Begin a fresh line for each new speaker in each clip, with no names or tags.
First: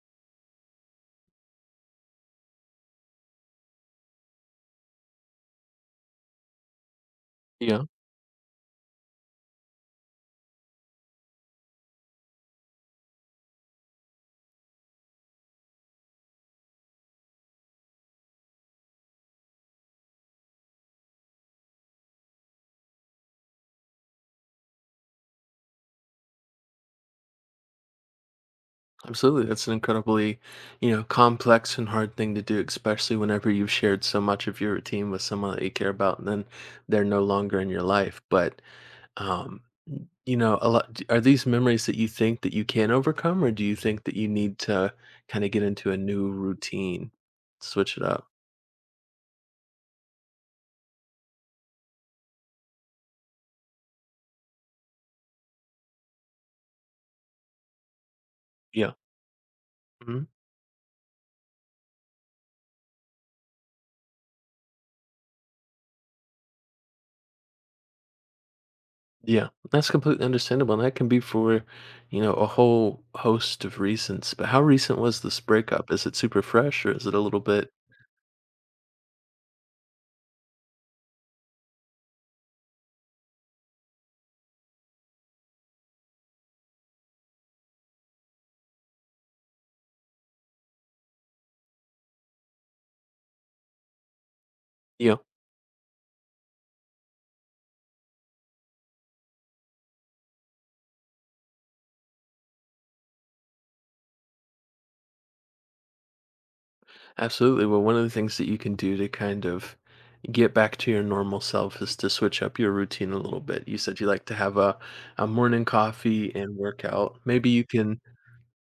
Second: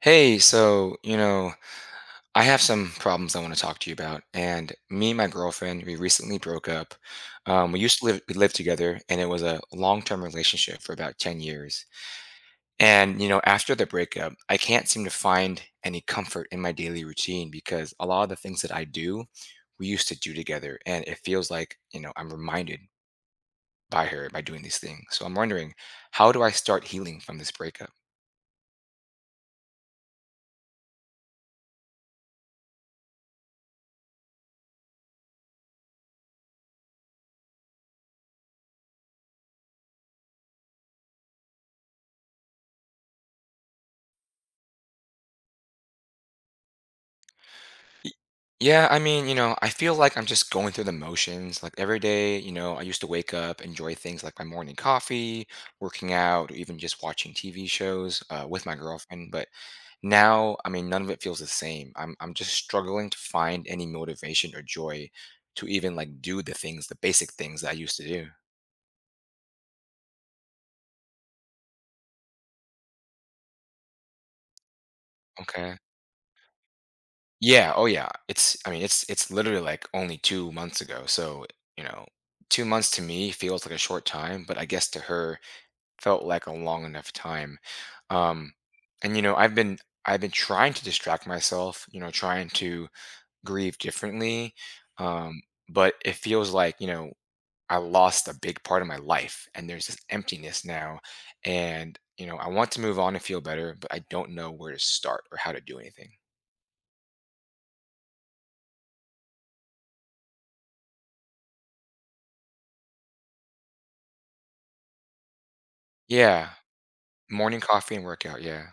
Hey, so, you know, I have some problems I want to talk to you about. And me and my girlfriend, we recently broke up.
Yeah,
We lived together, and it was a long-term relationship for about 10 years. And, you know, after the breakup, I can't seem to find any comfort in my daily routine because a lot of the things that I do, we used to do together. And it feels like, you know, I'm reminded by her by doing these things. So I'm wondering, how do I start healing from this breakup?
absolutely. That's an incredibly, you know, complex and hard thing to do, especially whenever you've shared so much of your routine with someone that you care about, and then they're no longer in your life. Um, you know, are these memories that you think that you can overcome, or do you think that you need to kind of get into a new routine, switch it
Y-
up?
Yeah, I mean, you know, I feel like I'm just going through the motions. Like every day, you know, I used to wake up, enjoy things like my morning coffee, working out, or even just watching TV shows with my
Yeah.
girlfriend. But
Mhm.
now, I mean, none of it feels the same. I'm just struggling to find any motivation or joy to even like do the things, the basic things that I used to do.
Yeah, that's completely understandable. And that can be for, you know, a whole host of reasons. But how recent was this
Okay.
breakup? Is it super fresh or is it a little bit?
Yeah, oh yeah. It's I mean it's literally like only 2 months ago. So, you know, 2 months to me feels like a short time, but I guess to her felt like a long enough time. Um, and you know, I've been trying to distract myself, you know, trying to grieve differently.
Yeah.
Um, but it feels like, you know, I lost a big part of my life and there's this emptiness now. And, you know, I want to move on and feel better, but I don't know where to start or how to do anything.
Absolutely. Well, one of the things that you can do to kind of get back to your normal self is to switch up your routine a little bit. You said you like to have a morning coffee
Yeah.
and workout. Maybe
Morning
you
coffee
can
and workout. Yeah.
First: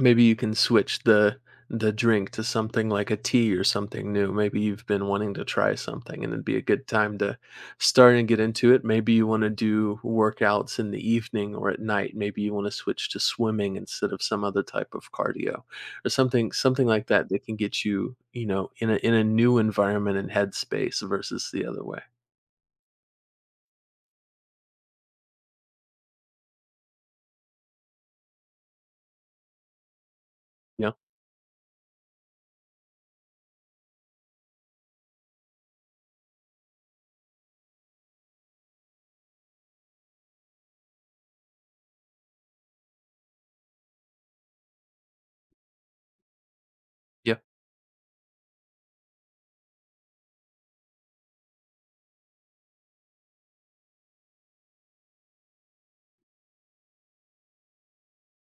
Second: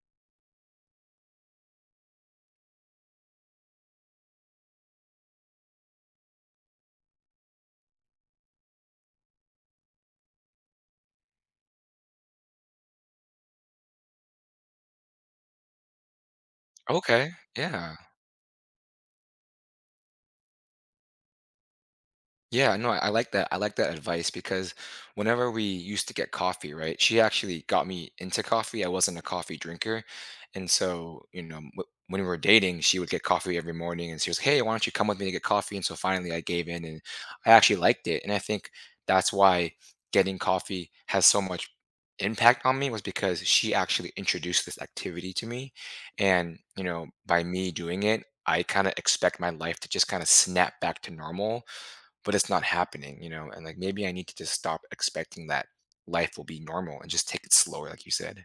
maybe you can switch the drink to something like a tea or something new. Maybe you've been wanting to try something and it'd be a good time to start and get into it. Maybe you want to do workouts in the evening or at night. Maybe you want to switch to swimming instead of some other type of cardio or something like that
Okay.
that can get
Yeah.
you, you know, in a new environment and headspace versus the other way.
Yeah, no, I like that. I like that advice because whenever we used to get coffee, right? She actually got me into coffee. I wasn't a coffee drinker. And
Yeah.
so, you know, when we were dating, she would get coffee every morning and she was, like, hey, why don't you come with me to get coffee? And so finally I gave in and I actually liked it. And I think that's why getting coffee has so much impact on me was because she actually introduced this activity to me. And, you know,
Yeah.
by me doing it, I kind of expect my life to just kind of snap back to normal, but it's not happening, you know? And like maybe I need to just stop expecting that life will be normal and just take it slower, like you said.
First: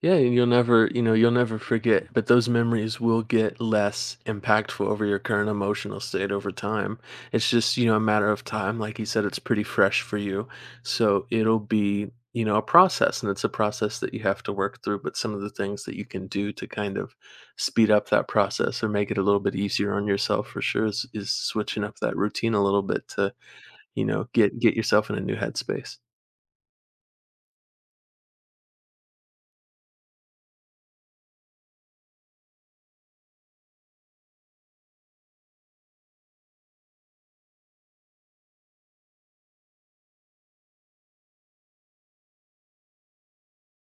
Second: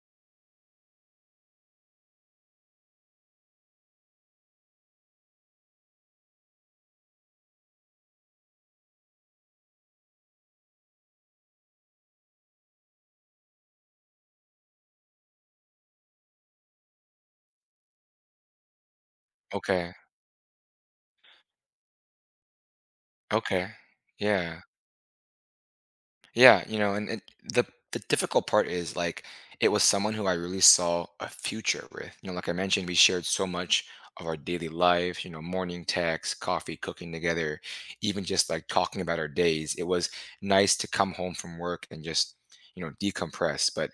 Yeah, and you'll never, you know, you'll never forget, but those memories will get less impactful over your current emotional state over time. It's just, you know, a matter of time. Like you said, it's pretty fresh for you. So it'll be, you know, a process and it's a process that you have to work through. But some of the things that you can do to kind of speed up that process or make it a little bit
Okay.
easier on yourself for sure is switching up that routine a little bit to,
Okay.
you know, get
Yeah.
get yourself in a new headspace.
Yeah. You know, and the the difficult part is like it was someone who I really saw a future with. You know, like I mentioned, we shared so much of our daily life, you know, morning texts, coffee, cooking together, even just like talking about our days. It was nice to come home from work and just, you know, decompress. But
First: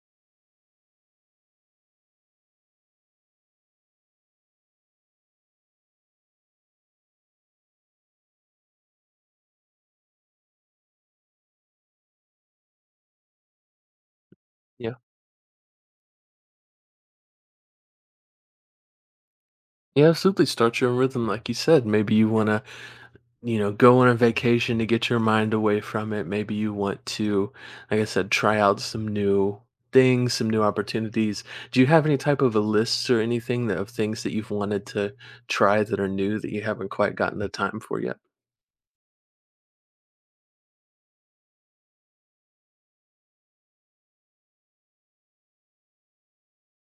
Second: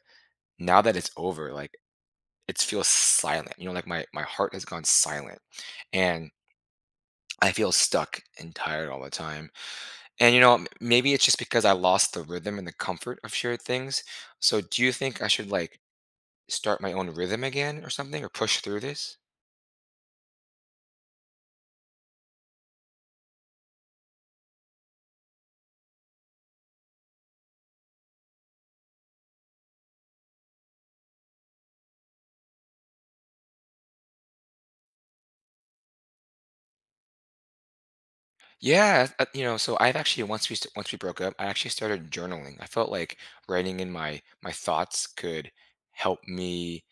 now that it's over, like it feels silent. You know, like my heart has gone silent, and I feel stuck and tired all the time. And you know, maybe it's just because I lost the rhythm and the comfort of shared things. So, do you
Yeah.
think I should like start my own rhythm again or something, or push through this?
Yeah, absolutely. Start your own rhythm, like you said. Maybe you want to, you know, go on a vacation to get your mind away from it. Maybe you want to, like I said, try out some new things, some new opportunities. Do you have any type of a list or anything that, of things that you've wanted to try that are new that you haven't quite gotten the time for yet?
Yeah, you know, so I've actually once we broke up, I actually started journaling. I felt like writing in my thoughts could help me,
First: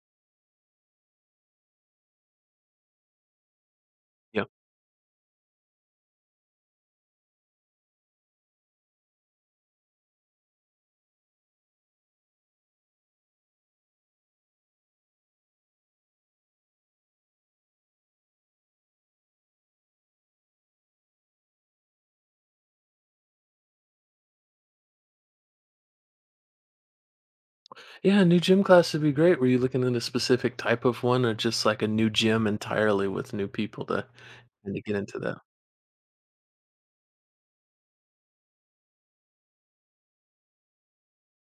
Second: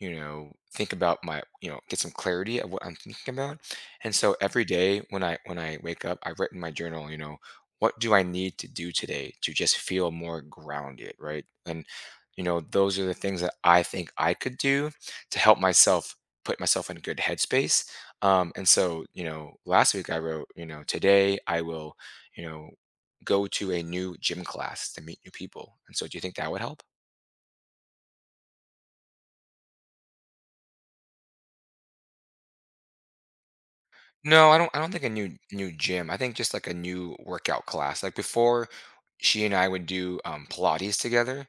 you know, think about my, you know, get some clarity of what I'm thinking about. And so
Yeah.
every day when I wake up, I write in my journal, you know, what do I need to do today to just feel more grounded, right? And you know those are the things that I think I could do to help myself, put myself in a good headspace. And so you know last week I wrote, you know, today I will, you know, go to a new gym class to meet new people. And so do you think that would help?
Yeah, a new gym class would be great. Were you looking at a specific type of one or just like a new gym entirely with new people to
No,
and
I
to
don't
get
think a
into that?
new gym. I think just like a new workout class. Like before she and I would do Pilates together.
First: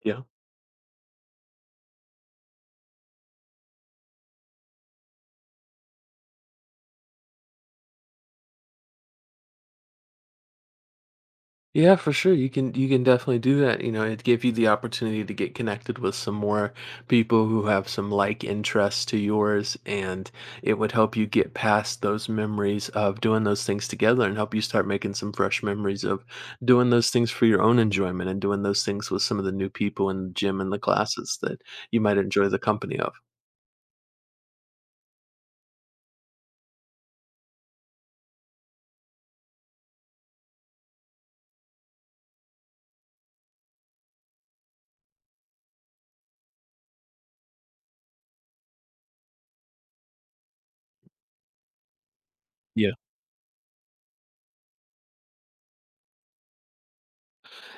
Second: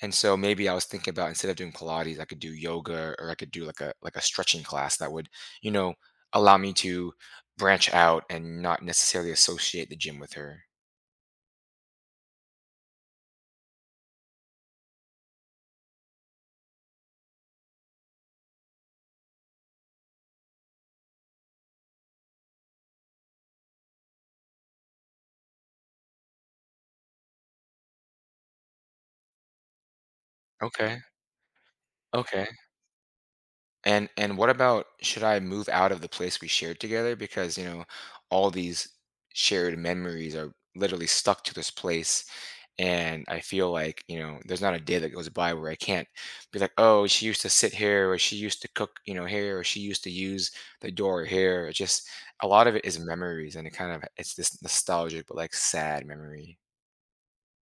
And
Yeah.
so maybe I was thinking about instead of doing Pilates, I could do yoga or I could do like a stretching class that would, you know, allow me to branch out and not necessarily associate the gym with her.
Yeah, for sure. You can definitely do that. You know, it gave you the opportunity to get connected with some more people who have some like interests to yours, and it would help you get past those memories of doing those things together and help you start making some fresh memories of doing those things for your own enjoyment and doing those things with some of the new people in the gym and the
Okay.
classes that you might
Okay.
enjoy the company of.
And what about, should I move out of the place we shared together because, you know, all these shared memories are literally stuck to this place and I feel like, you know, there's not a day that goes by where I can't be like, "Oh, she used to sit here or she used to cook, you know, here or she used to use the door here." It just, a lot of it
Yeah.
is memories and it kind of it's this nostalgic but like sad memory.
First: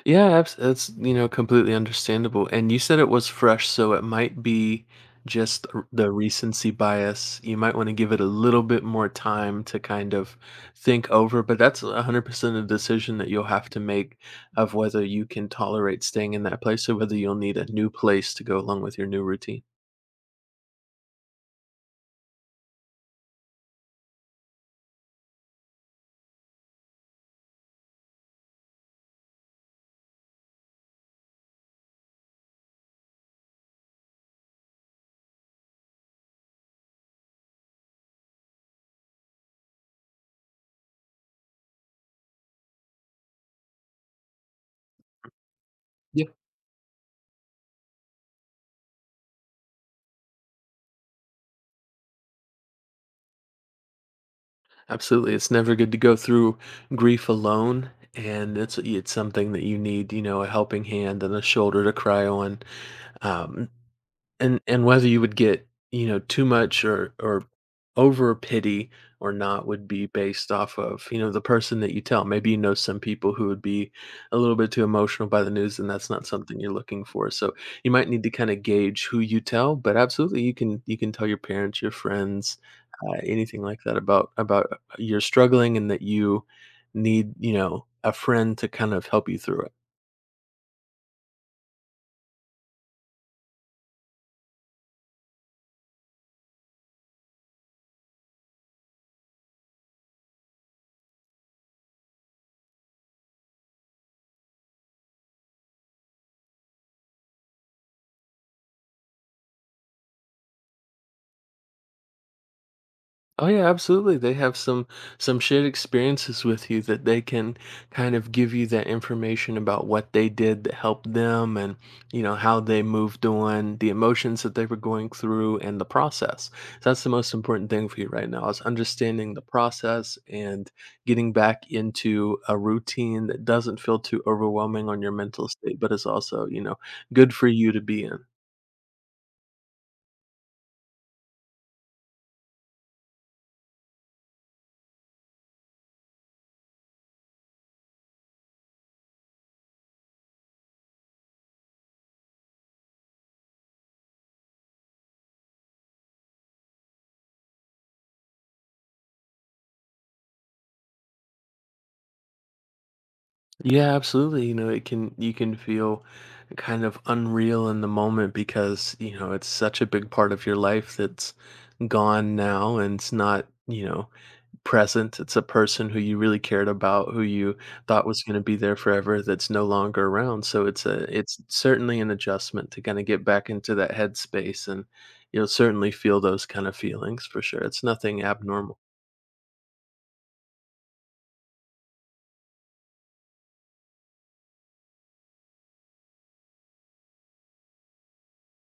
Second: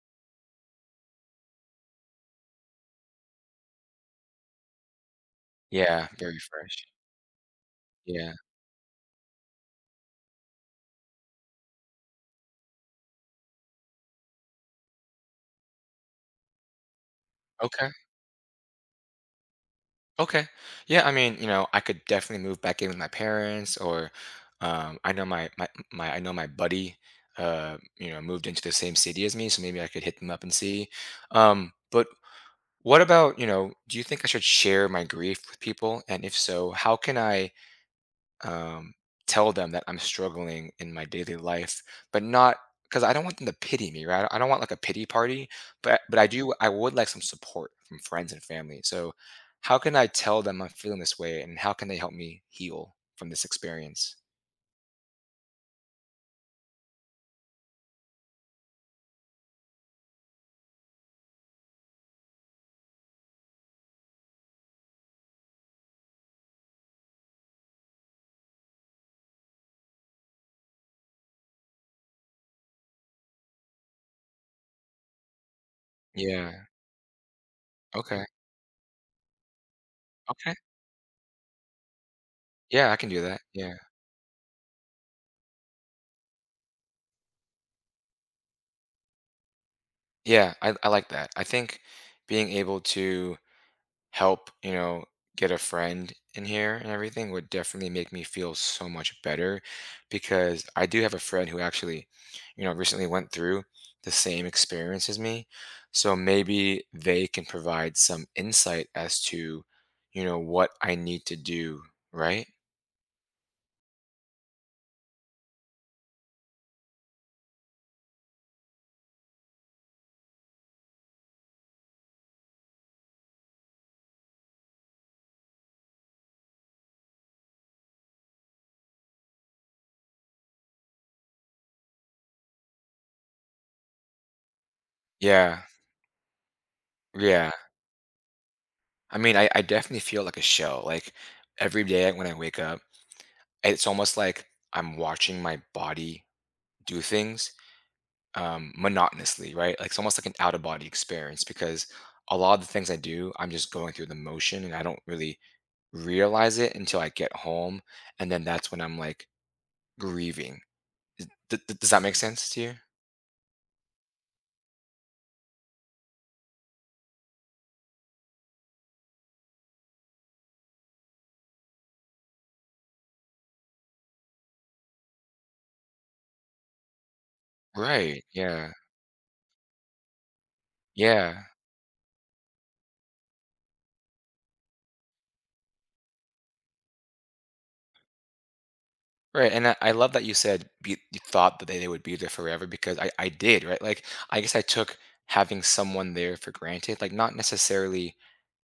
Yeah, abs that's, you know, completely understandable, and you said it was fresh, so it might be just r
Yeah,
the
very
recency
fresh.
bias. You might wanna give it a
Yeah.
little bit more time to kind of think over, but that's 100% a decision that you'll have to make of whether you can tolerate staying in that place or whether you'll need a new
Okay.
place to go along with your new routine.
Okay. Yeah, I mean, you know, I could definitely move back in with my parents or I know my my, my I know my buddy you know moved into the same city as me, so maybe I could hit them up and see. But what about, you know, do you think I should share my grief with people? And if so, how can I, um, tell them that I'm struggling in my daily life, but not because I don't want them to pity me, right? I don't want like a pity party, but
Yeah,
I do. I would like some support from friends and family. So, how can I tell them I'm feeling this way, and how can they help me heal from this experience?
absolutely, it's never good to go through grief alone, and it's something that you need, you know, a helping hand and a shoulder to cry on, um and whether you would get, you know, too much or over pity or not would be based off of, you know, the person that you tell. Maybe, you know, some people who would be a little bit too emotional by the news and that's not something
Yeah.
you're looking for, so you might need
Okay.
to kind of gauge who you tell, but absolutely you
Okay.
can, you can tell your parents, your friends,
Yeah, I can do that.
anything
Yeah.
like that about you're struggling and that you need, you know, a friend to kind of help you through it.
Yeah, I like that. I think being able to help, you know, get a friend in here and everything would definitely make me feel so much better because I do have a friend who actually, you know, recently went through the same experience as me. So maybe they can provide some insight as to, you know, what I need to do, right?
Oh yeah, absolutely. They have some shared experiences with you that they can kind of give you that information about what they did that helped them and you know how they moved on, the emotions that they were going through and the process. So that's the most important thing for you right now is understanding the process and getting back into a routine that doesn't feel too overwhelming on your mental
Yeah.
state, but is also, you know, good for
Yeah.
you to be in.
I mean, I definitely feel like a shell. Like every day when I wake up, it's almost like I'm watching my body do things monotonously, right? Like it's almost like an out of body experience because a lot of the things I do, I'm just going through the motion and I don't really realize it until I get home. And then that's when I'm like grieving. Does that make sense to you?
Yeah, absolutely. You know, it can you can feel kind of unreal in the moment because, you know, it's such a big part of your life that's gone now and it's not, you know, present. It's a person who you really cared about, who you thought was
Right.
going to be
Yeah.
there forever that's no longer around. So it's
Yeah.
certainly an adjustment to kind of get back into that headspace and you'll certainly feel those kind of feelings for sure. It's nothing abnormal.
Right, and I love that you said you thought that they would be there forever because I did, right? Like, I guess I took having someone there for granted, like, not necessarily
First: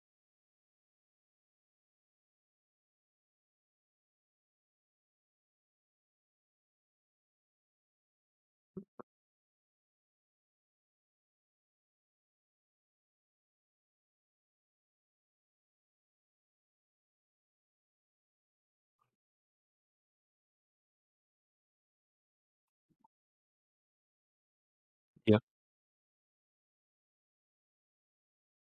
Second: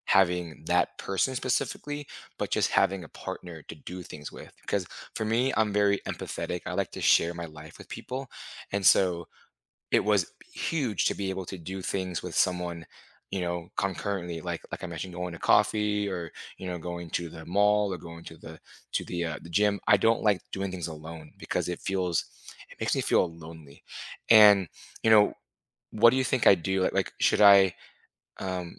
having that person specifically, but just having a partner to do things with. Because for me, I'm very empathetic. I like to share my life with people. And so it was huge to be able to do things with someone, you know, concurrently, like I mentioned, going to coffee or you know going to the mall or going to the the gym. I don't like doing things alone because it feels, it makes me feel lonely. And you know, what do you think I do, like, should I, um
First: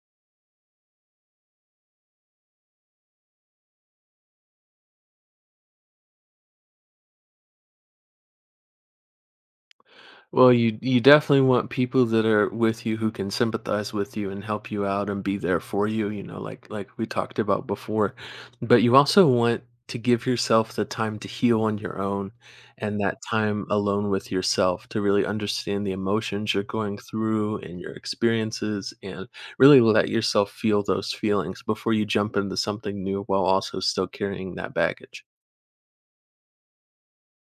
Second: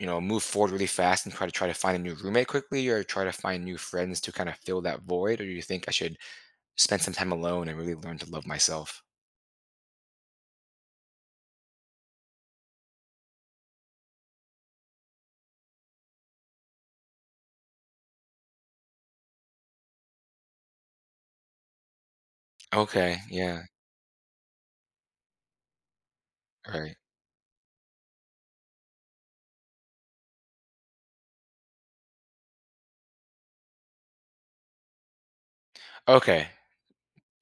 you know, move forward really fast and try to find a new roommate quickly or try to find new friends to kind of fill that void, or do you think I should spend some time alone and really learn to love myself?
Well, you definitely want people that are with you who can sympathize with you and help you out and be there for you, you know, like we talked about before. But you also want to give yourself the time to heal on your own and that
Okay, yeah.
time alone with yourself to really understand the emotions you're going
Right.
through and your experiences and really let yourself feel those feelings before you jump into something new while also still carrying that baggage.
Okay.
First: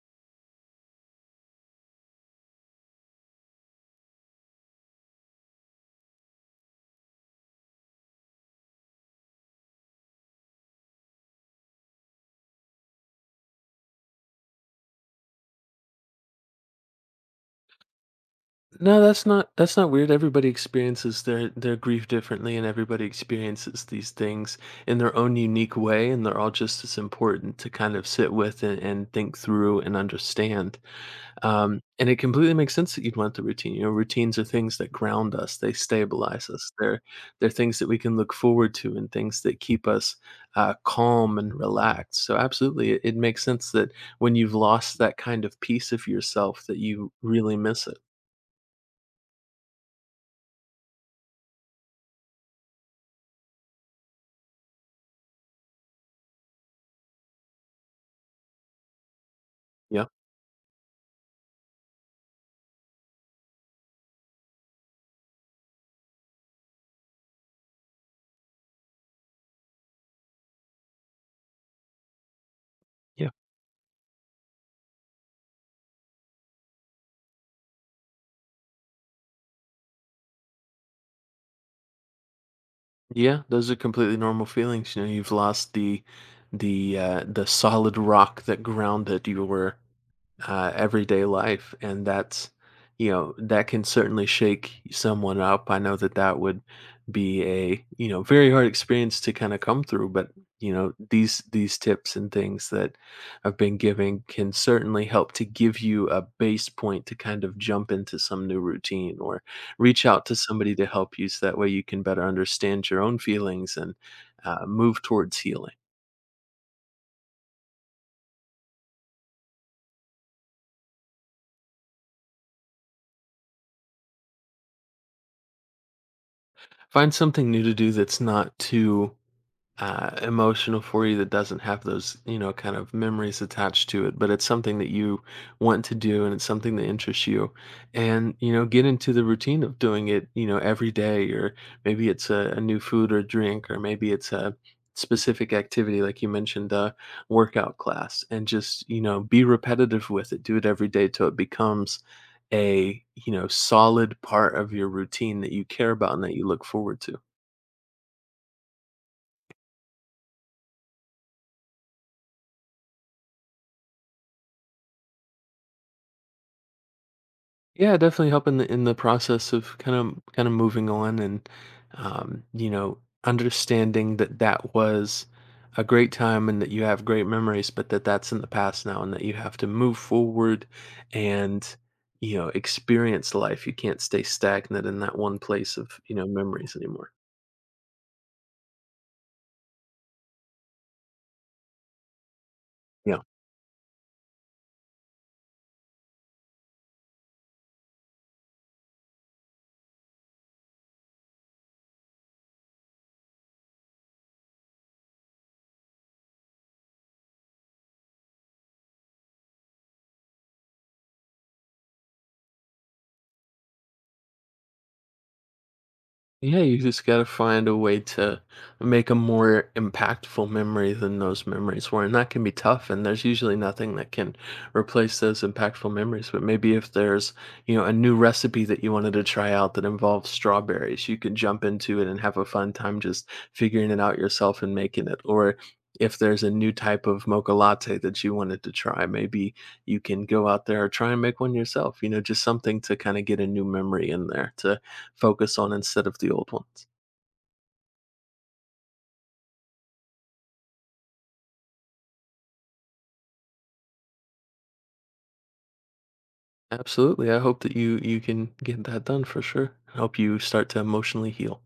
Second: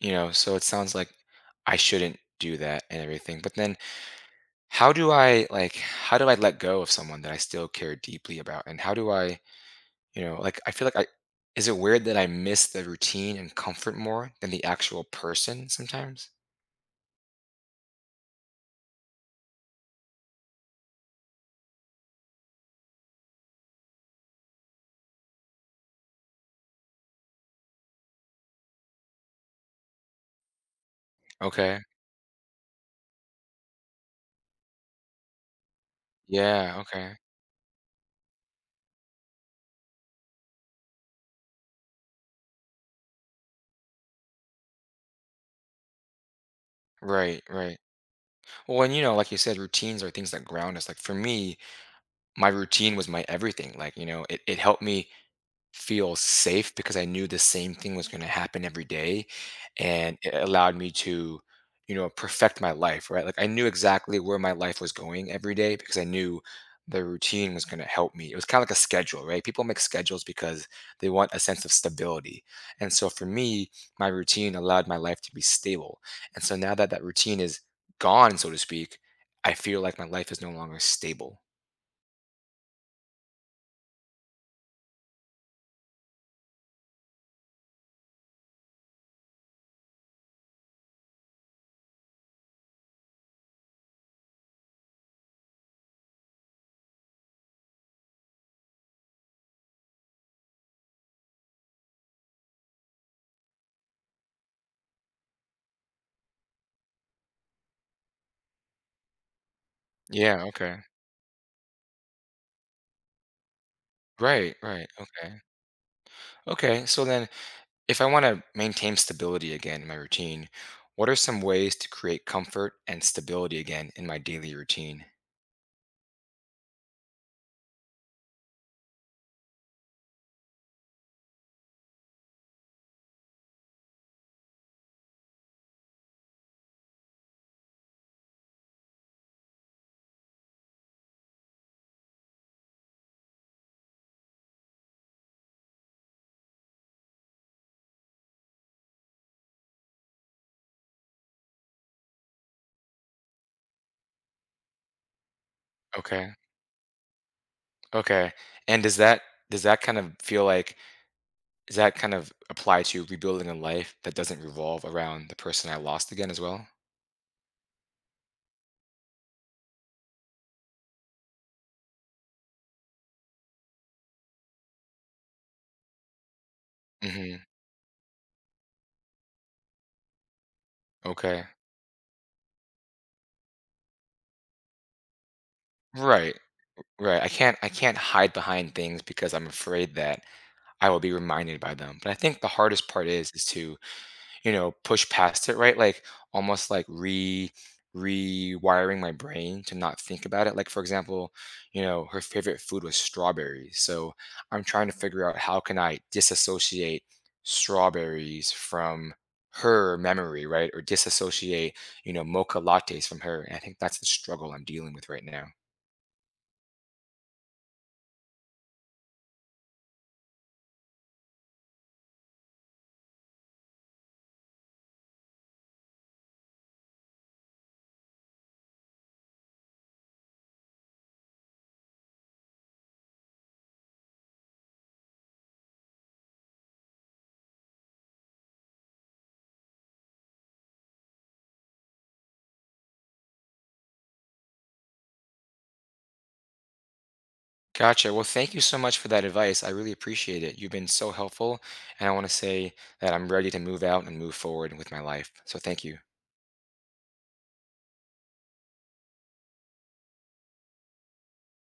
You know, so it sounds like I shouldn't do that and everything, but then, how do I, like, how do I let go of someone that I still care deeply about? And how do I, you know, like I feel like I, is it weird that I miss the routine and comfort more than the actual person sometimes?
No, that's not weird. Everybody experiences their grief differently and everybody experiences these things in their own unique way and they're all just as important to kind of sit with and think through and understand.
Okay.
And it completely makes sense that you'd want the routine. You know, routines are things that ground us, they stabilize us.
Yeah.
They're
Okay.
they're things that we can look forward to and things that keep us calm and relaxed. So absolutely it, it makes sense that when you've lost that kind of piece of yourself that you
Right,
really
right.
miss it.
Well, and you know, like you said, routines are things that ground us. Like for me, my routine was my everything. Like you know it helped me feel safe because I knew the same thing was going to happen every day.
Yeah.
And it allowed me to, you know, perfect my life, right? Like I knew exactly where my life was going every day because I knew the routine was going to help me. It was kind of like a schedule, right? People make schedules because they want a sense of stability. And so for
Yeah.
me, my routine allowed my life to be stable. And so now that that routine is gone, so to speak, I feel like my life is no longer stable.
Yeah, those are completely normal feelings. You know, you've lost the solid rock that grounded you were everyday life, and that's, you know, that can certainly shake someone up. I know that that would be a, you know, very hard experience to kind of come through. But you know, these tips and things that I've been giving can certainly help to give you a base point to kind of jump into some new routine or reach out to
Yeah,
somebody
okay.
to help you so that way you can better understand your own feelings and
Right, right.
move
Okay.
towards healing.
Okay. So then, if I want to maintain stability again in my routine, what are some ways to create comfort and stability again in my daily routine?
Find something new to do that's not too emotional for you, that doesn't have those, you know, kind of memories attached to it, but it's something that you want to do and it's something that interests you. And you know, get into the routine of doing it, you know, every day. Or maybe it's a new food or drink, or maybe it's a specific activity like you mentioned, a workout class, and just, you know, be repetitive with it. Do it every day till it becomes a, you know, solid part of your routine that you care about and
Okay.
that you look forward to.
Okay. And does that, does that kind of feel like, does that kind of apply to rebuilding a life that doesn't revolve around the person I lost again as well?
Yeah, definitely help in the process of kind of moving on and, you know, understanding that that was a great time and that you have great
Hmm.
memories, but that that's in the past now and that you have to move forward,
Okay.
and you know, experience life. You can't stay stagnant in that one place of, you know,
Right.
memories anymore.
Right. I can't hide behind things because I'm afraid that I will be reminded by them. But I think the hardest part
Yeah.
is to, you know, push past it, right? Like almost like re rewiring my brain to not think about it. Like for example, you know, her favorite food was strawberries. So I'm trying to figure out how can I disassociate strawberries from her memory, right? Or disassociate, you know, mocha lattes from her. And I think that's the struggle I'm dealing with right now.
Yeah, you just gotta find a way to make a more impactful memory than those memories were, and that can be tough. And there's usually nothing that can replace those impactful memories. But maybe if there's, you know, a new recipe that you wanted to try out that involves strawberries, you could jump into it and have a fun time just figuring it out yourself and making it. Or if there's a new type of mocha latte that you wanted to try, maybe you can go out there or try and make one yourself. You know, just something to kind of get a new memory in there to focus on instead of the old ones.
Gotcha. Well, thank you so much for that advice. I really appreciate it. You've been so helpful, and I want to say that I'm ready to move out and move forward with my life. So thank you.
Absolutely. I hope that you can get that done for sure. I hope you start to emotionally heal.